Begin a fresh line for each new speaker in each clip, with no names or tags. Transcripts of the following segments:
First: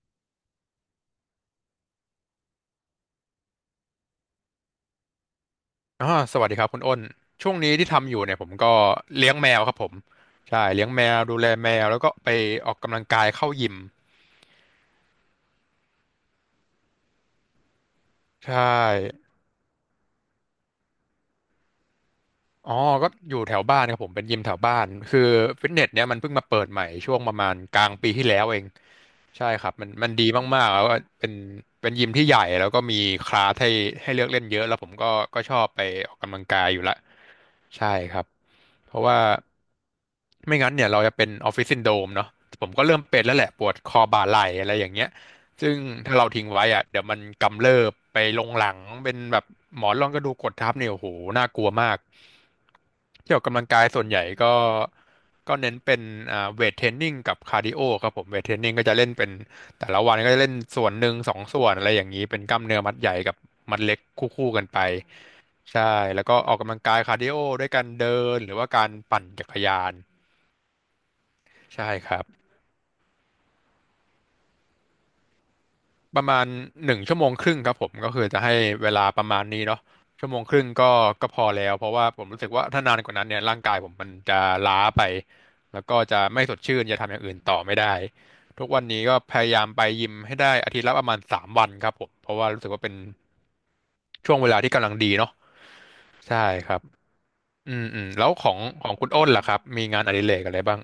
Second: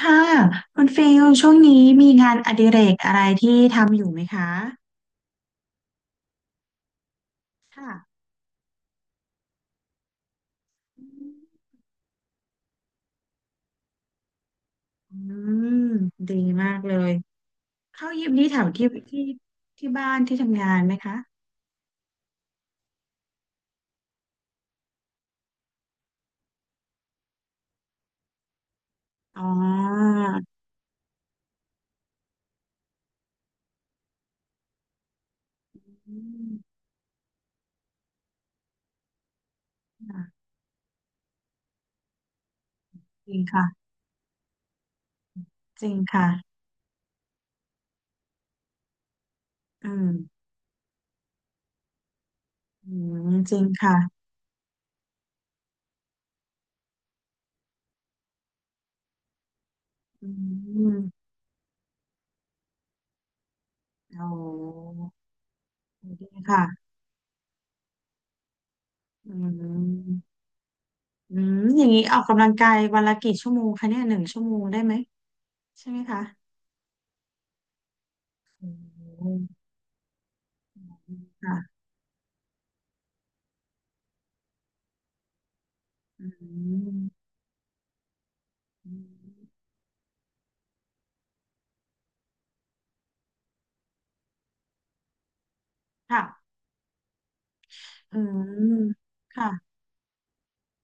ค่ะคุณฟิลช่วงนี้มีงานอดิเรกอะไรที่ทำอยู่ไหมคะ
อ่าสวัสดีครับคุณอ้นช่วงนี้ที่
ค่ะ
ทำอยู่เนี่ยผมก็เลี้ยงแมวครับผมใช่เลี้ยงแมวดูแลแมวแล้วก็ไปออกกำลังกายเข้ายิม
อืมดีมากเลยเข้ายิมนี่
ใช่
แถวที่ที่บ้านที่ทำงานไหมคะ
อ๋อก็อยู่แถวบ้านครับผมเป็นยิมแถวบ้านคือฟิตเนสเนี้ยมันเพิ่งมาเปิดใหม่ช่วงประมาณกลางปีที่แล้วเอง
อ๋
ใช่
อ
ครับมันดีมากๆแล้วก็เป็นเป็นยิมที่ใหญ่แล้วก็มีคลาสให้เลือกเล่นเยอะแล้วผมก็ชอบไปอ
อื
อกกำลังกายอ
ม
ยู่ละใช่ครับเพราะว่า
ค่ะ
ไม่งั้นเนี่ยเราจะเป็นออฟฟิศซินโดรมเนาะผมก็เริ่มเป็น
จ
แล้
ริ
ว
ง
แหละป
ค่ะ
วดคอบ่าไหล่อะไรอย่างเงี้ย ซึ่ง
จริง
ถ้าเรา
ค่ะ
ทิ้งไว้อะเดี๋ยวมันกำเริบไปลงหลังเป็นแบบหม
อื
อนร
ม
องกระดูกกดทับเนี่ยโอ้โหน่ากลัวมาก
อืม
ที่ออก
จริ
กำลั
ง
งกาย
ค่ะ
ส่วนใหญ่ก็ก็เน้นเป็นเวทเทรนนิ่งกับคาร์ดิโอครับผมเวทเทรนนิ่งก็จะเล่นเป็นแต่ละวัน
อื
ก็จะเล่นส่วนหนึ่ง
ม
สองส่วนอะไรอย่างนี้เป็นกล้ามเนื้อมัดใหญ่กับมัดเล็กค
โอ
ู่ๆกันไป
้
ใช่แล้ว
ดี
ก็ออก
ค่ะ
กำลังกายคาร์ดิโอด้วยการเดินหรือว่าการปั่น
อื
จักรยาน
มอืมอย่า
ใช่
งนี้
ค
ออ
รั
ก
บ
กำลังกายวันละกี่ชั่วโมงคะเนี่ยหนึ่งชั่วโมงได้ไหมใช่ไหม
ป
คะ
ระมาณหนึ่งชั่วโมงครึ่งครับผมก็คือจะให้เวลาประ
โอ้
มาณนี้เนาะชั่วโมงครึ่งก็ก็พอ
ค่ะ
แล้วเพราะว่าผมรู้สึกว่าถ้านานกว่านั้นเนี่ยร่างกายผมมันจะล้าไปแล้วก็จะ
อื
ไม่สดชื่น
ม
จะทำอย่างอื่นต่อไม่ได้ทุกวันนี้ก็พยายามไปยิมให้ได้อาทิตย์ละประมาณสามวันครับผมเพราะว่ารู้สึกว่าเป็นช่วงเวลาที่กำลังดีเนาะ
ค่ะ
ใช่ครับอืมอืม
อื
แล้วของ
ม
ของคุณอ้นล่ะ
ค่ะ
ครับมีงานอดิเรกอะไรบ้าง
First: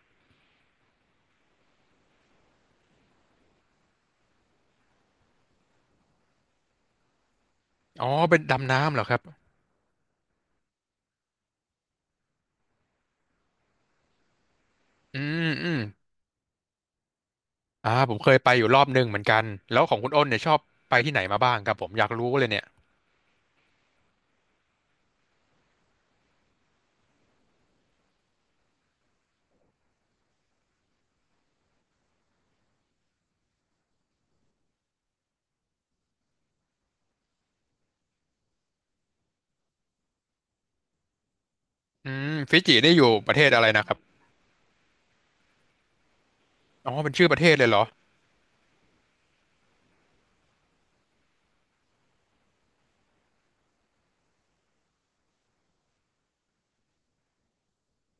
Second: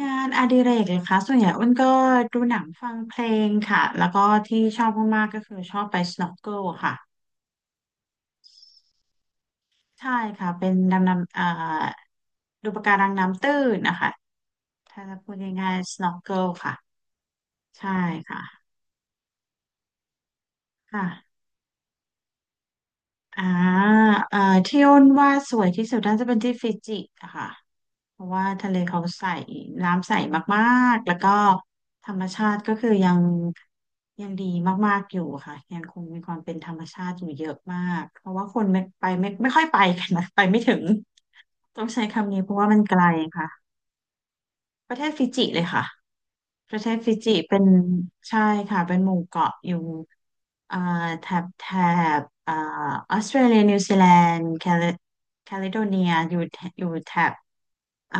งานอดิเรกเลยคะส่วนใหญ่อ้นก็ดูหนังฟังเพลงค่ะแล้วก็ที่ชอบมากๆก็คือชอบไป snorkel ค่ะ
อ๋อเป็นดำน้ำเหรอครับ
ใช่ค่ะเป็นดำน้ำดูปะการังน้ำตื้นนะคะถ้าจะ
อื
พูด
มอื
ง่าย
ม
ๆ snorkel ค่ะใช่
ผมเคย
ค่ะ
ไปอยู่รอบหนึ่งเหมือนกันแล้วของคุณอ้นเนี่ยชอบไปที่ไหนมา
ค่ะ
บ้างครับผมอยากรู้เลยเนี่ย
อ่าเอ่อที่อ้นว่าสวยที่สุดน่าจะเป็นที่ฟิจิอะค่ะเพราะว่าทะเลเขาใสน้ำใสมากๆ แล้วก็ธรรมชาติก็คือยังดีมากๆ อยู่ค่ะยังคงมีความเป็นธรรมชาติอยู่เยอะมากเพราะว่าคนไม่ไปไม่ค่อยไปกันนะไปไม่ถึงต้องใช้
อื
คำ
ม
นี้เพราะ
ฟิ
ว่า
จิ
มันไก
นี่
ล
อยู่ประเทศอะไร
ค่ะ
นะครับ
ประเทศฟิจิเลยค่ะ ประเท
อ๋อ
ศ
เป็
ฟิ
นชื่อ
จิ
ประเทศ
เป็
เล
น
ยเหรอ
ใช่ค่ะเป็นหมู่เกาะอยู่อ่าแถบแถบออสเตรเลียนิวซีแลนด์แคลิแคลิโดเนียอยู่แถอยู่แถบอ่า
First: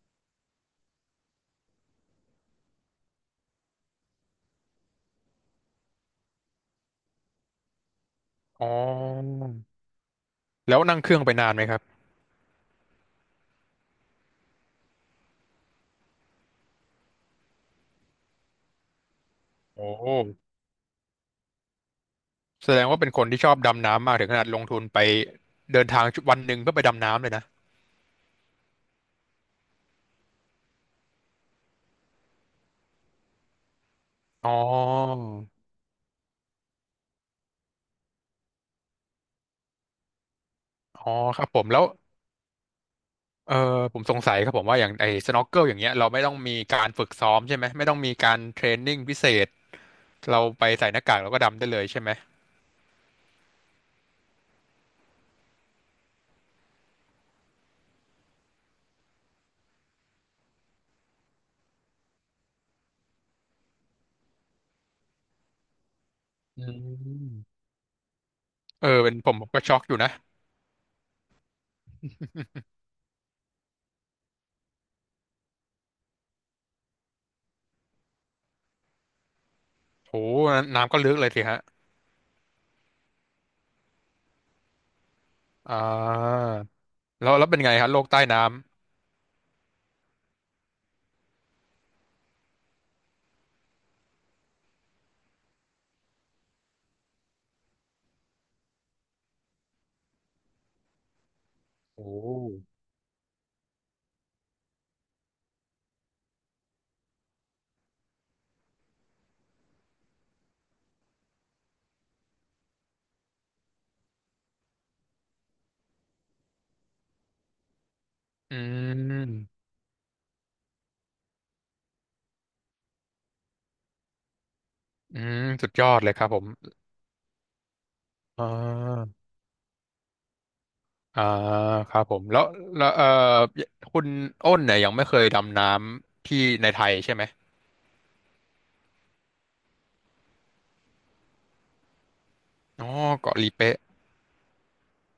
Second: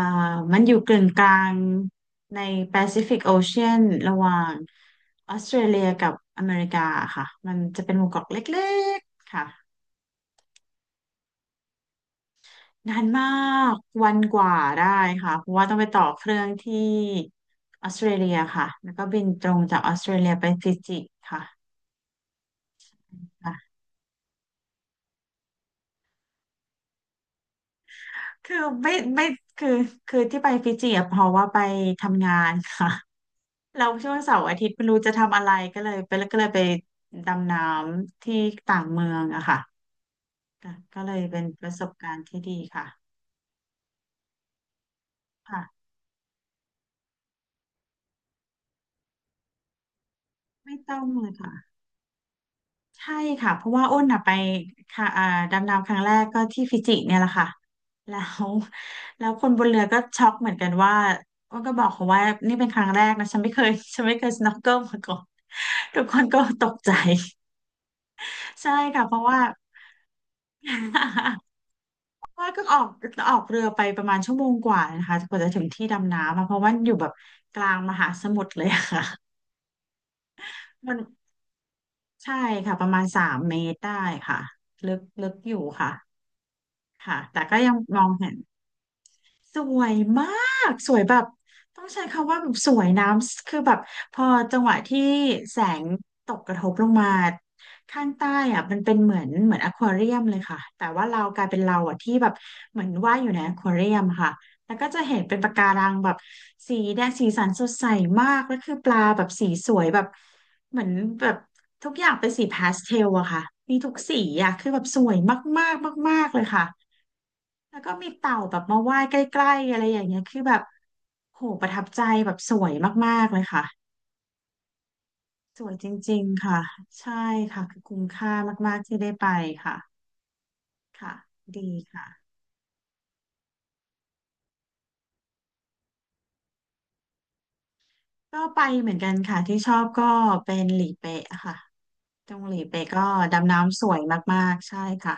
มันอยู่กึ่งกลางในแปซิฟิกโอเชียนระหว่างออสเตรเลียกับอเมริกาค่ะมันจะเป็นหมู่เกาะเล็
อ๋อ
กๆค่ะ
แล้วนั่งเครื่องไปนานไหมครับ
นานมากวันกว่าได้ค่ะเพราะว่าต้องไปต่อเครื่องที่ออสเตรเลียค่ะแล้วก็บินตรงจาก
โอ
ออสเต
้
รเลียไปฟิจิค่ะ
แสดงว่าเป็นคนที่ชอบ
ค
ดำน้ำมากถึงขนาดลงทุนไปเดินทางวันหนึ่งเพื่อไปดำน้ำเลยนะ
ือไม่คือคือที่ไปฟิจิอะเพราะว่าไปทำงานค่ะเราช่วงเสาร์
อ๋
อา
อ
ทิตย์ไม่รู้จะทำอะไรก็เลยไปก็เลยไปดำน้ำที่ต่างเมืองอะค่ะก็
อ๋
เล
อ
ย
ค
เป็น
รับผ
ป
ม
ระ
แล้
ส
ว
บการณ์ที่ดีค่ะ
เออผมสงสัยครับผมว่าอย่างไอ้สน็อกเกิลอย่าง
ค่ะ
เงี้ยเราไม่ต้องมีการฝึกซ้อมใช่ไหมไม่ต้องมีการเทรนนิ่งพิเศษเราไป
ไม่
ใส่ห
ต้อ
น้า
ง
กาก
เล
แล้ว
ย
ก็
ค่ะ
ดำได้เลยใช่ไหม
ใช่ค่ะเพราะว่าอ้นอ่ะไปค่ะดำน้ำครั้งแรกก็ที่ฟิจิเนี่ยแหละค่ะแล้วแล้วคนบนเรือก็ช็อกเหมือนกันว่าอ้นก็บอกเขาว่านี่เป็นครั้งแรกนะฉันไม่เคยสโนว์เกิลมาก่อนทุกคนก็ต
อื
กใจ
ม
ใช่ค่ะ
เป็
เพ
น
ราะ
ผม
ว่า
ผมก็ช็อกอยู่นะ
เพราะว่าก็ออกออกเรือไปประมาณชั่วโมงกว่านะคะกว่าจะถึงที่ดำน้ำอะเพราะว่าอยู่แบบกลางมหาสมุทรเลยอะค่ะ
โห
มั
น้ำ
น
ก็ลึกเลยสิฮะ
ใช่ค่ะประมาณสามเมตรได้ค่ะลึกลึกอยู่
อ่
ค่ะ
า
ค่ะ
แล้ว
แต่
แล้ว
ก็
เป็น
ยั
ไง
ง
ฮะโล
มอ
ก
ง
ใต้
เห็น
น้
สวยมากสวยแบบต้องใช้คำว่าแบบสวยน้ำคือแบบพอจังหวะที่แสงตกกระทบลงมาข้างใต้อ่ะมันเป็นเหมือนอควาเรียมเลยค่ะแต่ว่าเรากลายเป็นเรา
ำ
อ่ะ
โอ้
ที่แบบเหมือนว่ายอยู่ในอควาเรียมค่ะแล้วก็จะเห็นเป็นปะการังแบบสีแดงสีสันสดใสมากแล้วคือปลาแบบสีสวยแบบเหมือนแบบทุกอย่างเป็นสีพาสเทลอะค่ะมีทุกสีอะคือแบบสวยมากๆมากๆเลยค่ะ แล้วก็มีเต่า
ำ
แบ
อื
บมาว่ายใกล้
ม
ๆอะไรอย่างเงี้ยคือแบบโหประทับใจแบบสวยมากๆเลยค่ะ
อืม
ส
สุ
ว
ด
ย
ย
จ
อดเลย
ริ
ค
ง
รับผ
ๆ
ม
ค่ะใช่ค่ะคือคุ้มค่า
อ่
มากๆที่ได้
า
ไปค่ะค่ะ
อ่า
ดี
ครับ
ค่ะ
ผมแล้วแล้วคุณอ้นเนี่ยยังไม่เคยดำน้ำที่ในไทยใช่ไหม
ก็ไปเหมือนกันค่ะที่ชอบก็เป็นหลีเป๊ะค่ะตรงหลีเป๊ะ
อ๋อ
ก็
เกาะลี
ดำ
เป๊ะ
น้ำสวยมากๆใช่ค่ะ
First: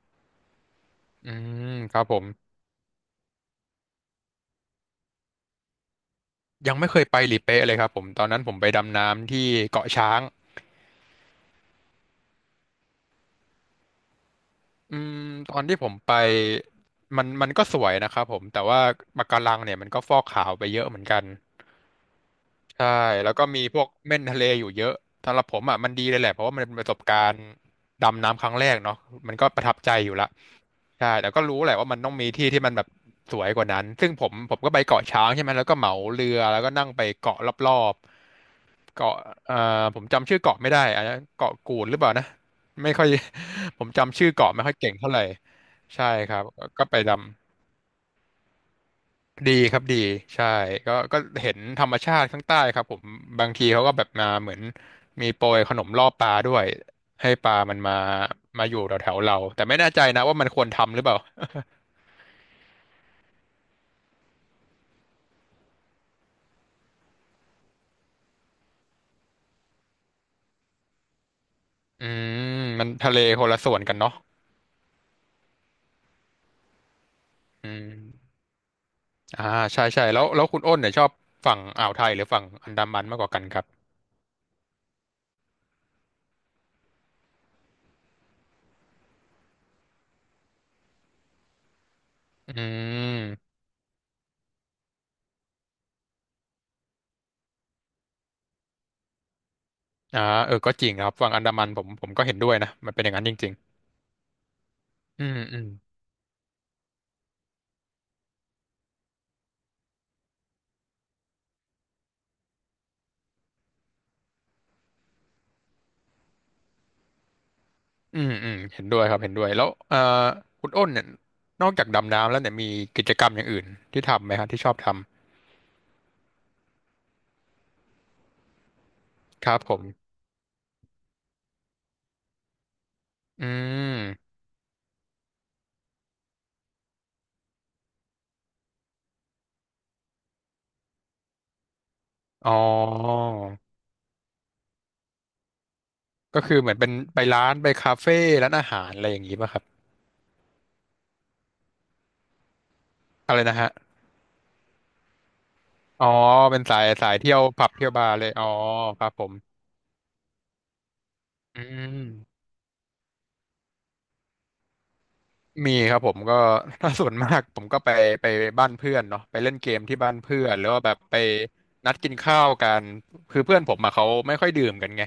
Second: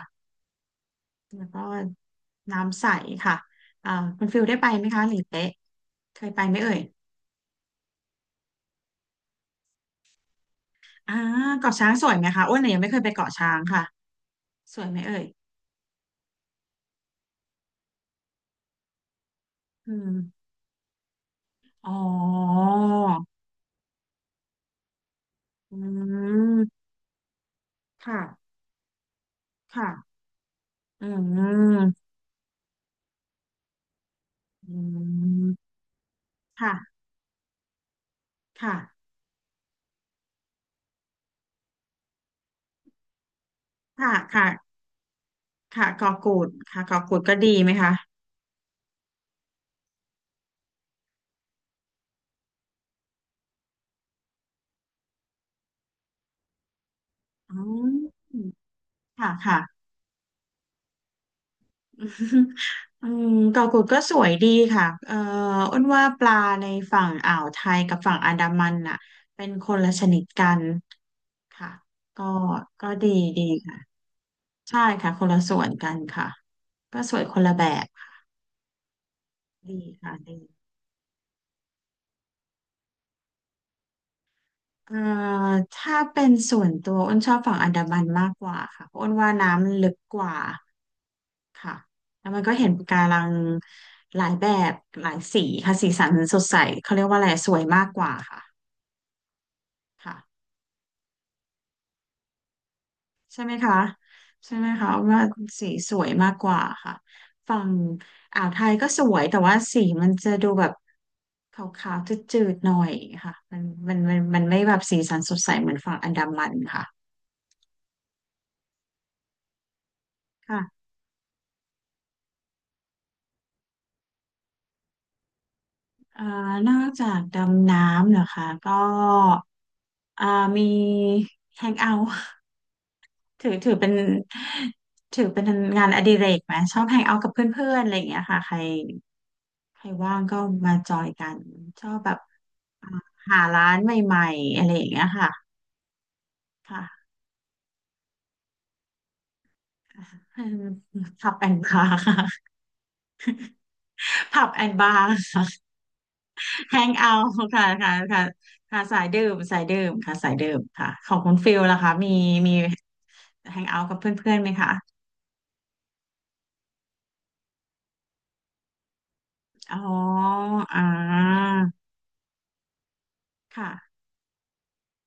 อื
แล้วก็
มครับผม
น้ำใสค่ะอ่าคุณฟิลได้ไปไหมคะหลีเป๊ะเคยไปไหมเอ่
ยัง
ย
ไม่เคยไปลีเป๊ะเลยครับผมตอนนั้นผมไปดำน้ำที่เกาะช้าง
อ่าเกาะช้างสวยไหมคะอ้วนเนี่ยยังไม่เคยไปเกาะช้างค่ะสวย
อื
ไหมเอ่
ม
ย
ตอนที่ผมไปมันก็สวยนะครับผมแต่ว่าปะการังเนี่ยมัน
อื
ก็
ม
ฟอกขาวไปเยอะเหมือนกัน
อ๋อ
ใช่แล้วก็มีพวกเม่นทะเลอยู่เยอะสำหรับผม
อื
อ่ะมันดีเลยแหละเพราะว่ามันเป็นป
ม
ระสบการณ์
ค่ะ
ดำน้ำครั้งแรกเนาะมันก็ประทับใจอ
ค่ะ
ยู่ละ
อื
ใช่แต่ก็รู้แหละว่ามัน
ม
ต้องมีที่ที่มันแบบสวยกว่านั้นซึ่งผมก็
อื
ไปเกาะช้างใช่ไหมแล้ว
ม
ก็เหมาเรือแล้วก็
ค่ะ
นั่งไปเกาะรอบๆ
ค่ะ
เกาะเอ่อผมจำชื่อเกาะไม่ได้อันนั้นเกาะกูดหรือเปล่านะไม่ค่อย ผม
ค่ะ
จำชื่อ
ค่ะ
เกาะไม่ค่อยเก่งเท่าไหร่
ค่ะก
ใช่
อ
ค
กู
รับ
ดค่ะ
ก็
ก
ไป
อกู
ดำ
ดก็ดีไหมคะ
ดีครับดีใช่ก็ก็เห็นธรรมชาติข้างใต้ครับผมบางทีเขาก็แบบมาเหมือนมีโปรยขนมล่อปลาด้วยให้ปลา
อื
มัน
ม
มามาอยู่แถวแถว
ค่ะ
เรา
ค่ะ
แต่ไม่แน่ใจนะว่ามันควรทำหรือเปล่า
อืมเกาะกูดก็สวยดีค่ะอ้นว่าปลาในฝั่งอ่าวไทยกับฝั่งอันดามันน่ะเป็นคนละชนิดกันค่ะ
อื
ก็
มมั
ก็
น
ดี
ทะเล
ดี
คนละส่
ค่ะ
วนกันเนาะ
ใช่ค่ะ คนละส่วนกันค่ะก็สวยคนละแบ
อื
บค่ะ
มอ่า
ดี
ใช่ใช่
ค่ะ
แล้ว
ดี
แล้วคุณอ้นเนี่ยชอบฝั่งอ่าวไทยหรือฝั่งอันดามันมากกว่ากันครับ
เอ่อถ้าเป็นส่วนตัวอ้นชอบฝั่งอันดามันมากกว่าค่ะเพราะอ้นว่าน้ำมันลึกกว่าค่ะแล้วมันก็
อื
เห็นปะการัง
ม
หลายแบบหลายสีค่ะสีสันสดใสเขาเรียกว่าอะไรสวยมากกว่าค่ะค่ะ
อ่าก็จริงนะครับฝั่งอันดามันผมก็เห็นด้วยนะมันเป็นอย่างนั้นจ
ใช่
ริ
ไหม
ง
คะใช่ไหมคะอ้น
ๆ
ว่า
อืมอืม
สีสวยมากกว่าค่ะฝั่งอ่าวไทยก็สวยแต่ว่าสีมันจะดูแบบขาวๆจืดๆหน่อยค่ะมันไม่แบบสีสันสดใสเหมือนฝั่งอันดามันค
อืมอืมเห็นด้วยครับเห็นด้วยแล้วคุณ
่ะ
อ้นเนี่ยนอกจากดำน้ำแล้วเนี่ยมีกิจกรรมอย่างอื่นที่ทำไหมฮะที่ชอบท
อ่านอกจากดำน้ำเหรอคะก็
ำครับผม
อ่ามีแฮงเอาท์
อื
ถือเป็น
ม
ถือเป็นงานอดิเรกไหมชอบแฮงเอาท์กับเพื่อนๆอะไรอย่างเงี้ยค่ะใครใครว่างก็มาจอยกันชอบแบบ
อ๋อ
หาร้านใหม่ๆอะไรอย่างเงี้ยค่ะ
ก็คือเหมือนเป็น
ค่ะ
ไปร้านไปคาเฟ่ร้านอาหารอะไรอย่างงี้ป่ะครับ
ผับแอนบาร์ค่ะ
อะไรนะฮะ
ผับแอนบาร์
อ๋อเป็น
แฮ
สาย
งเอา
สายเที่
ท์
ยว
ค่ะ
ผับเที่ย
ค่ะ
วบาร์
ค่ะ
เลยอ๋อ
ค่ะสา
ค
ย
รับ
ดื่
ผม
มสายดื่มค่ะสายดื่มค่ะของคุณฟิล
อื
ล่ะคะ
ม
มีมีแฮงเอาท์กับเพื่อนๆไหมคะ
มีครับผมก็ ถ้าส่วนมากผมก็ไปบ้านเพื่อนเนาะไปเล่นเก
อ๋อ
มที่บ้านเพื่อนหรือ
อ่
ว่าแบบไป
า
นัดกินข้าวกันคือเพื่อนผมอะ
ค่ะ
เขาไม่ค่อยดื่มกันไง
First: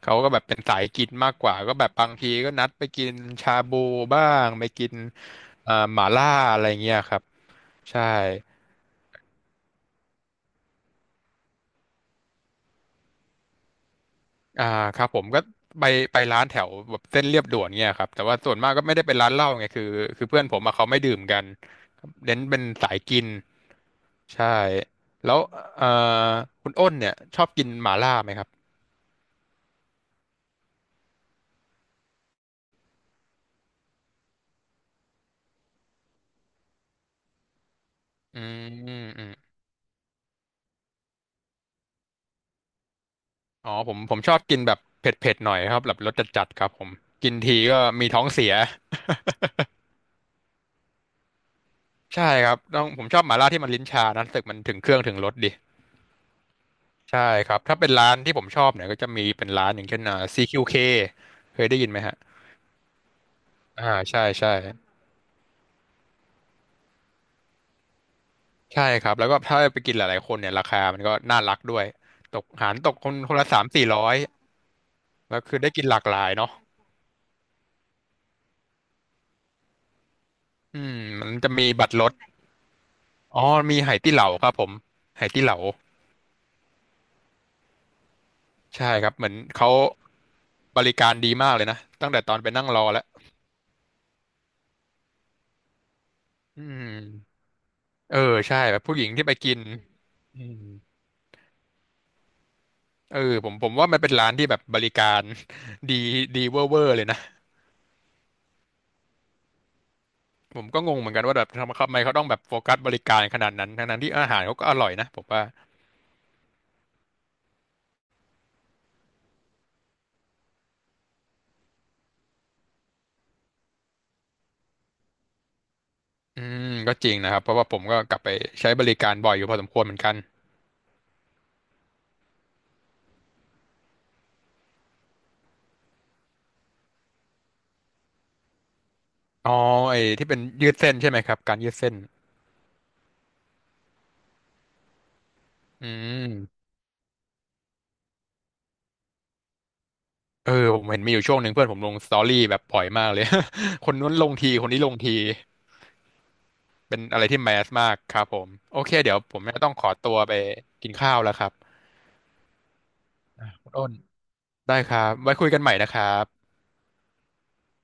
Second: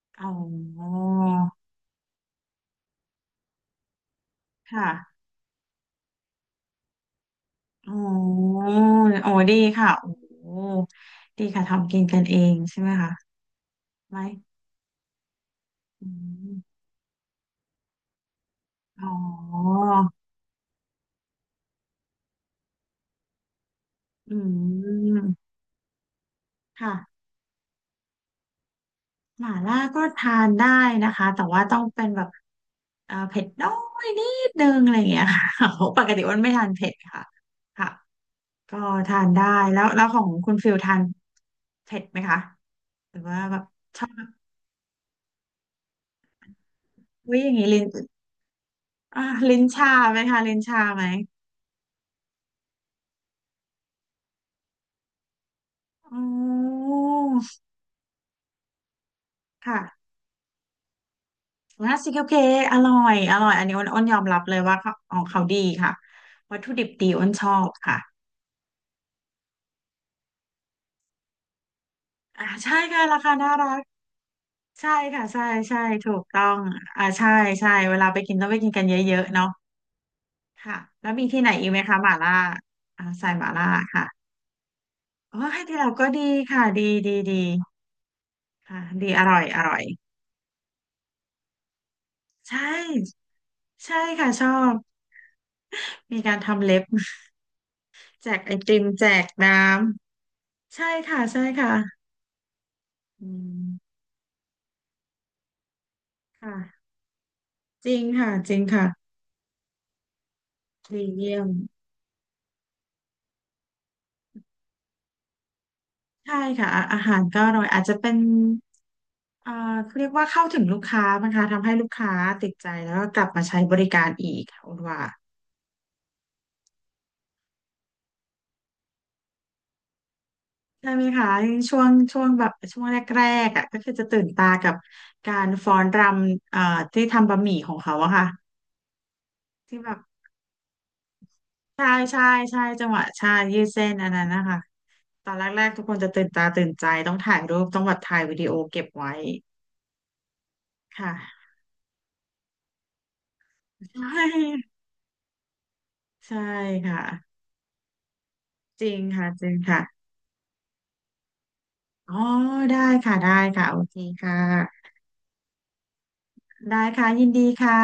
เขา
อ๋
ก็แบบเป็นสาย
อ
กินมากกว่าก็แบบบางทีก็นัดไปกินชาบูบ้างไป
ค
กิน
่ะ
หม่าล่าอะไรเงี้ยครับ
อ๋อ
ใช่
โอ้ดีค่ะโอ้ดีค่ะทำกินกันเองใช่ไหมคะไหม
อ่าครับผมก็ไป
อ
ไปร้านแถ
ม
วแบบเส้นเรียบด่วนเงี้ยครับแต่ว่าส่วนมากก็ไม่ได้
อ๋อ
เป็นร้านเหล้าไงคือเพื่อนผมอะเขาไม่ดื่มกันเน้นเป็นสายกิน
อื
ใช่แล้ว
ม
เอ่อคุณอ้นเนี่ย
ค่ะ
ชอบกินหม่าล่าไหมครับ
หม่าล่าก็ทานได้นะคะแต่ว่าต้องเป็นแบบเผ็ดน้อยนิดนึงอะไรอย่างเงี้ยค่ะ โอ้ปกติอ้วนไม่ทานเผ็ดค่ะค่ะ
อื
ก็
ม
ทา
อื
น
ม
ได้แล้วของคุณฟิลทานเผ็ดไหมคะหรือว่าแบบ
อ๋อผม
ชอบ
ผม
แบบ
ชอบกินแบบเผ็ดๆหน่อยครับแบบรสจัดๆครับผมกิ
อุ้
น
ยอย่า
ที
งงี้
ก็
ลิ้น
มีท้องเสีย
อ่าลิ้นชาไหมคะลิ้นชาไหม
ใช่ครับต้องผมชอบหม่าล่าที่มันลิ้นชานะรู้สึกมันถึงเครื่องถึงรสดี
อ๋อ
ใช่ครับถ้าเป็นร้านที่ผมชอบเนี่ยก็จะมีเป็นร้านอย่างเช่น
ค่ะ
CQK เคเคยได้ยิน
ร้า
ไห
น
ม
ซี
ฮะ
เคเคอร่อยอร่อยอันนี้อ้น
อ่า
อ้นยอ
ใช่
มรับ
ใช่
เลยว่าเขาของเขาดีค่ะวัตถุดิบดีอ้นชอบค่ะ
ใช่ครับแล้วก็ถ้าไปกินหลายๆคนเนี่ยราคามันก็น่ารักด้วยต
อ่า
กหา
ใช่
รตก
ค่ะ
คน
รา
ค
คา
นละ
น่า
สาม
รัก
สี่ร้อย
ใช่ค่ะ
แล้
ใช่
วคือได้
ใช่
กินหลาก
ถู
ห
ก
ลาย
ต้อ
เนาะ
งอ่าใช่ใช่เวลาไปกินต้องไปกินกันเยอะๆเนาะค่ะ
อืม
แล้วมี
มัน
ที่ไหน
จะ
อี
มี
กไหม
บัตร
คะ
ร
ห
ถ
ม่าล่าอ่าใส่ห
อ๋อ
ม่าล่า
มีไห
ค่ะ
ตี้เหลาครับผมไหตี้
โอ้
เหลา
ยที่เราก็ดีค่ะดีดีดีค่ะ
ใช่ค
ดี
รับ
อ
เหมือน
ร่อยอ
เขา
ร่อย
บริการดีมากเลยนะตั้งแต่ตอนไป
ใช
นั่งรอแล้ว
่ใช่ค่ะชอบมีการ
อื
ทำเล็บ
มเออ
แจกไอ
ใช่แบ
ติ
บ
ม
ผู้ห
แจ
ญิง
ก
ที่ไปกิ
น้
นอื
ำใช่
ม
ค่ะใช่ค่ะ
เอ
อื
อผมว่ามั
ม
นเป็นร้านที่แบบบริการ ดีดีเวอร์เวอ
ค่ะ
ร์เลยนะ
จริงค่ะจริงค่ะ
ผมก็งง
ดี
เหมือนกัน
เยี่
ว่า
ย
แบ
ม
บทำไมเขาต้องแบบโฟกัสบริการขนาดนั้นทั้งๆที่อาหารเขาก็อร่อยนะผมว่า
ใช่ค่ะอาอาหารก็อร่อยอาจจะเป็น อ่าเรียกว่าเข้าถึงลูกค้านะคะทำให้ลูกค้าติดใจแล้วก็กลับมาใช้บริการอีกค่ะคุณว่า
อืมก็จริงนะครับเพราะว่าผมก็กลับไปใช้บริการบ่อยอยู่พอสมควรเหมือนกัน
ใช่ไหมคะช่วงช่วงแบบช่วงแรกๆอ่ะก็คือจะตื่นตากับการฟ้อนรำที่ทำบะหมี่ของเขาอะค่ะ
อ๋อ
ที่แบบ
ไอ้ที่เป็นยืดเส้นใช่ไหมครับการยืด
ใช่
เส้น
ใช่ใช่จังหวะใช่ยืดเส้นอันนั้นนะคะตอนแรกๆทุก
อื
คนจะตื่นตา
ม
ตื่นใจต้องถ่ายรูปต้องแบบถ่ายวิดีโอเก็บไว้
เออผมเห็นมีอยู่ช่วง
ค่ะ
หนึ่งเพื่อนผมลงสตอรี่แบบบ่อยมากเลย ค
ใช
นนู้นลงทีคน
่
นี้ลงที
ใช่
เป็
ค่ะ
นอะไรที่แมสมากครับผมโอ
จ
เค
ริง
เดี๋ยว
ค่ะ
ผม
จริง
จะต้อง
ค่ะ
ขอตัวไปกินข้าวแล้วครับ
อ๋อได้ค่ะได้
อ่ะ
ค่ะ
คุณ
โอ
อ้น
เคค่ะ
ได้ครับไว้คุยกันใหม่นะครับ
ได้ค่ะยินดีค่ะ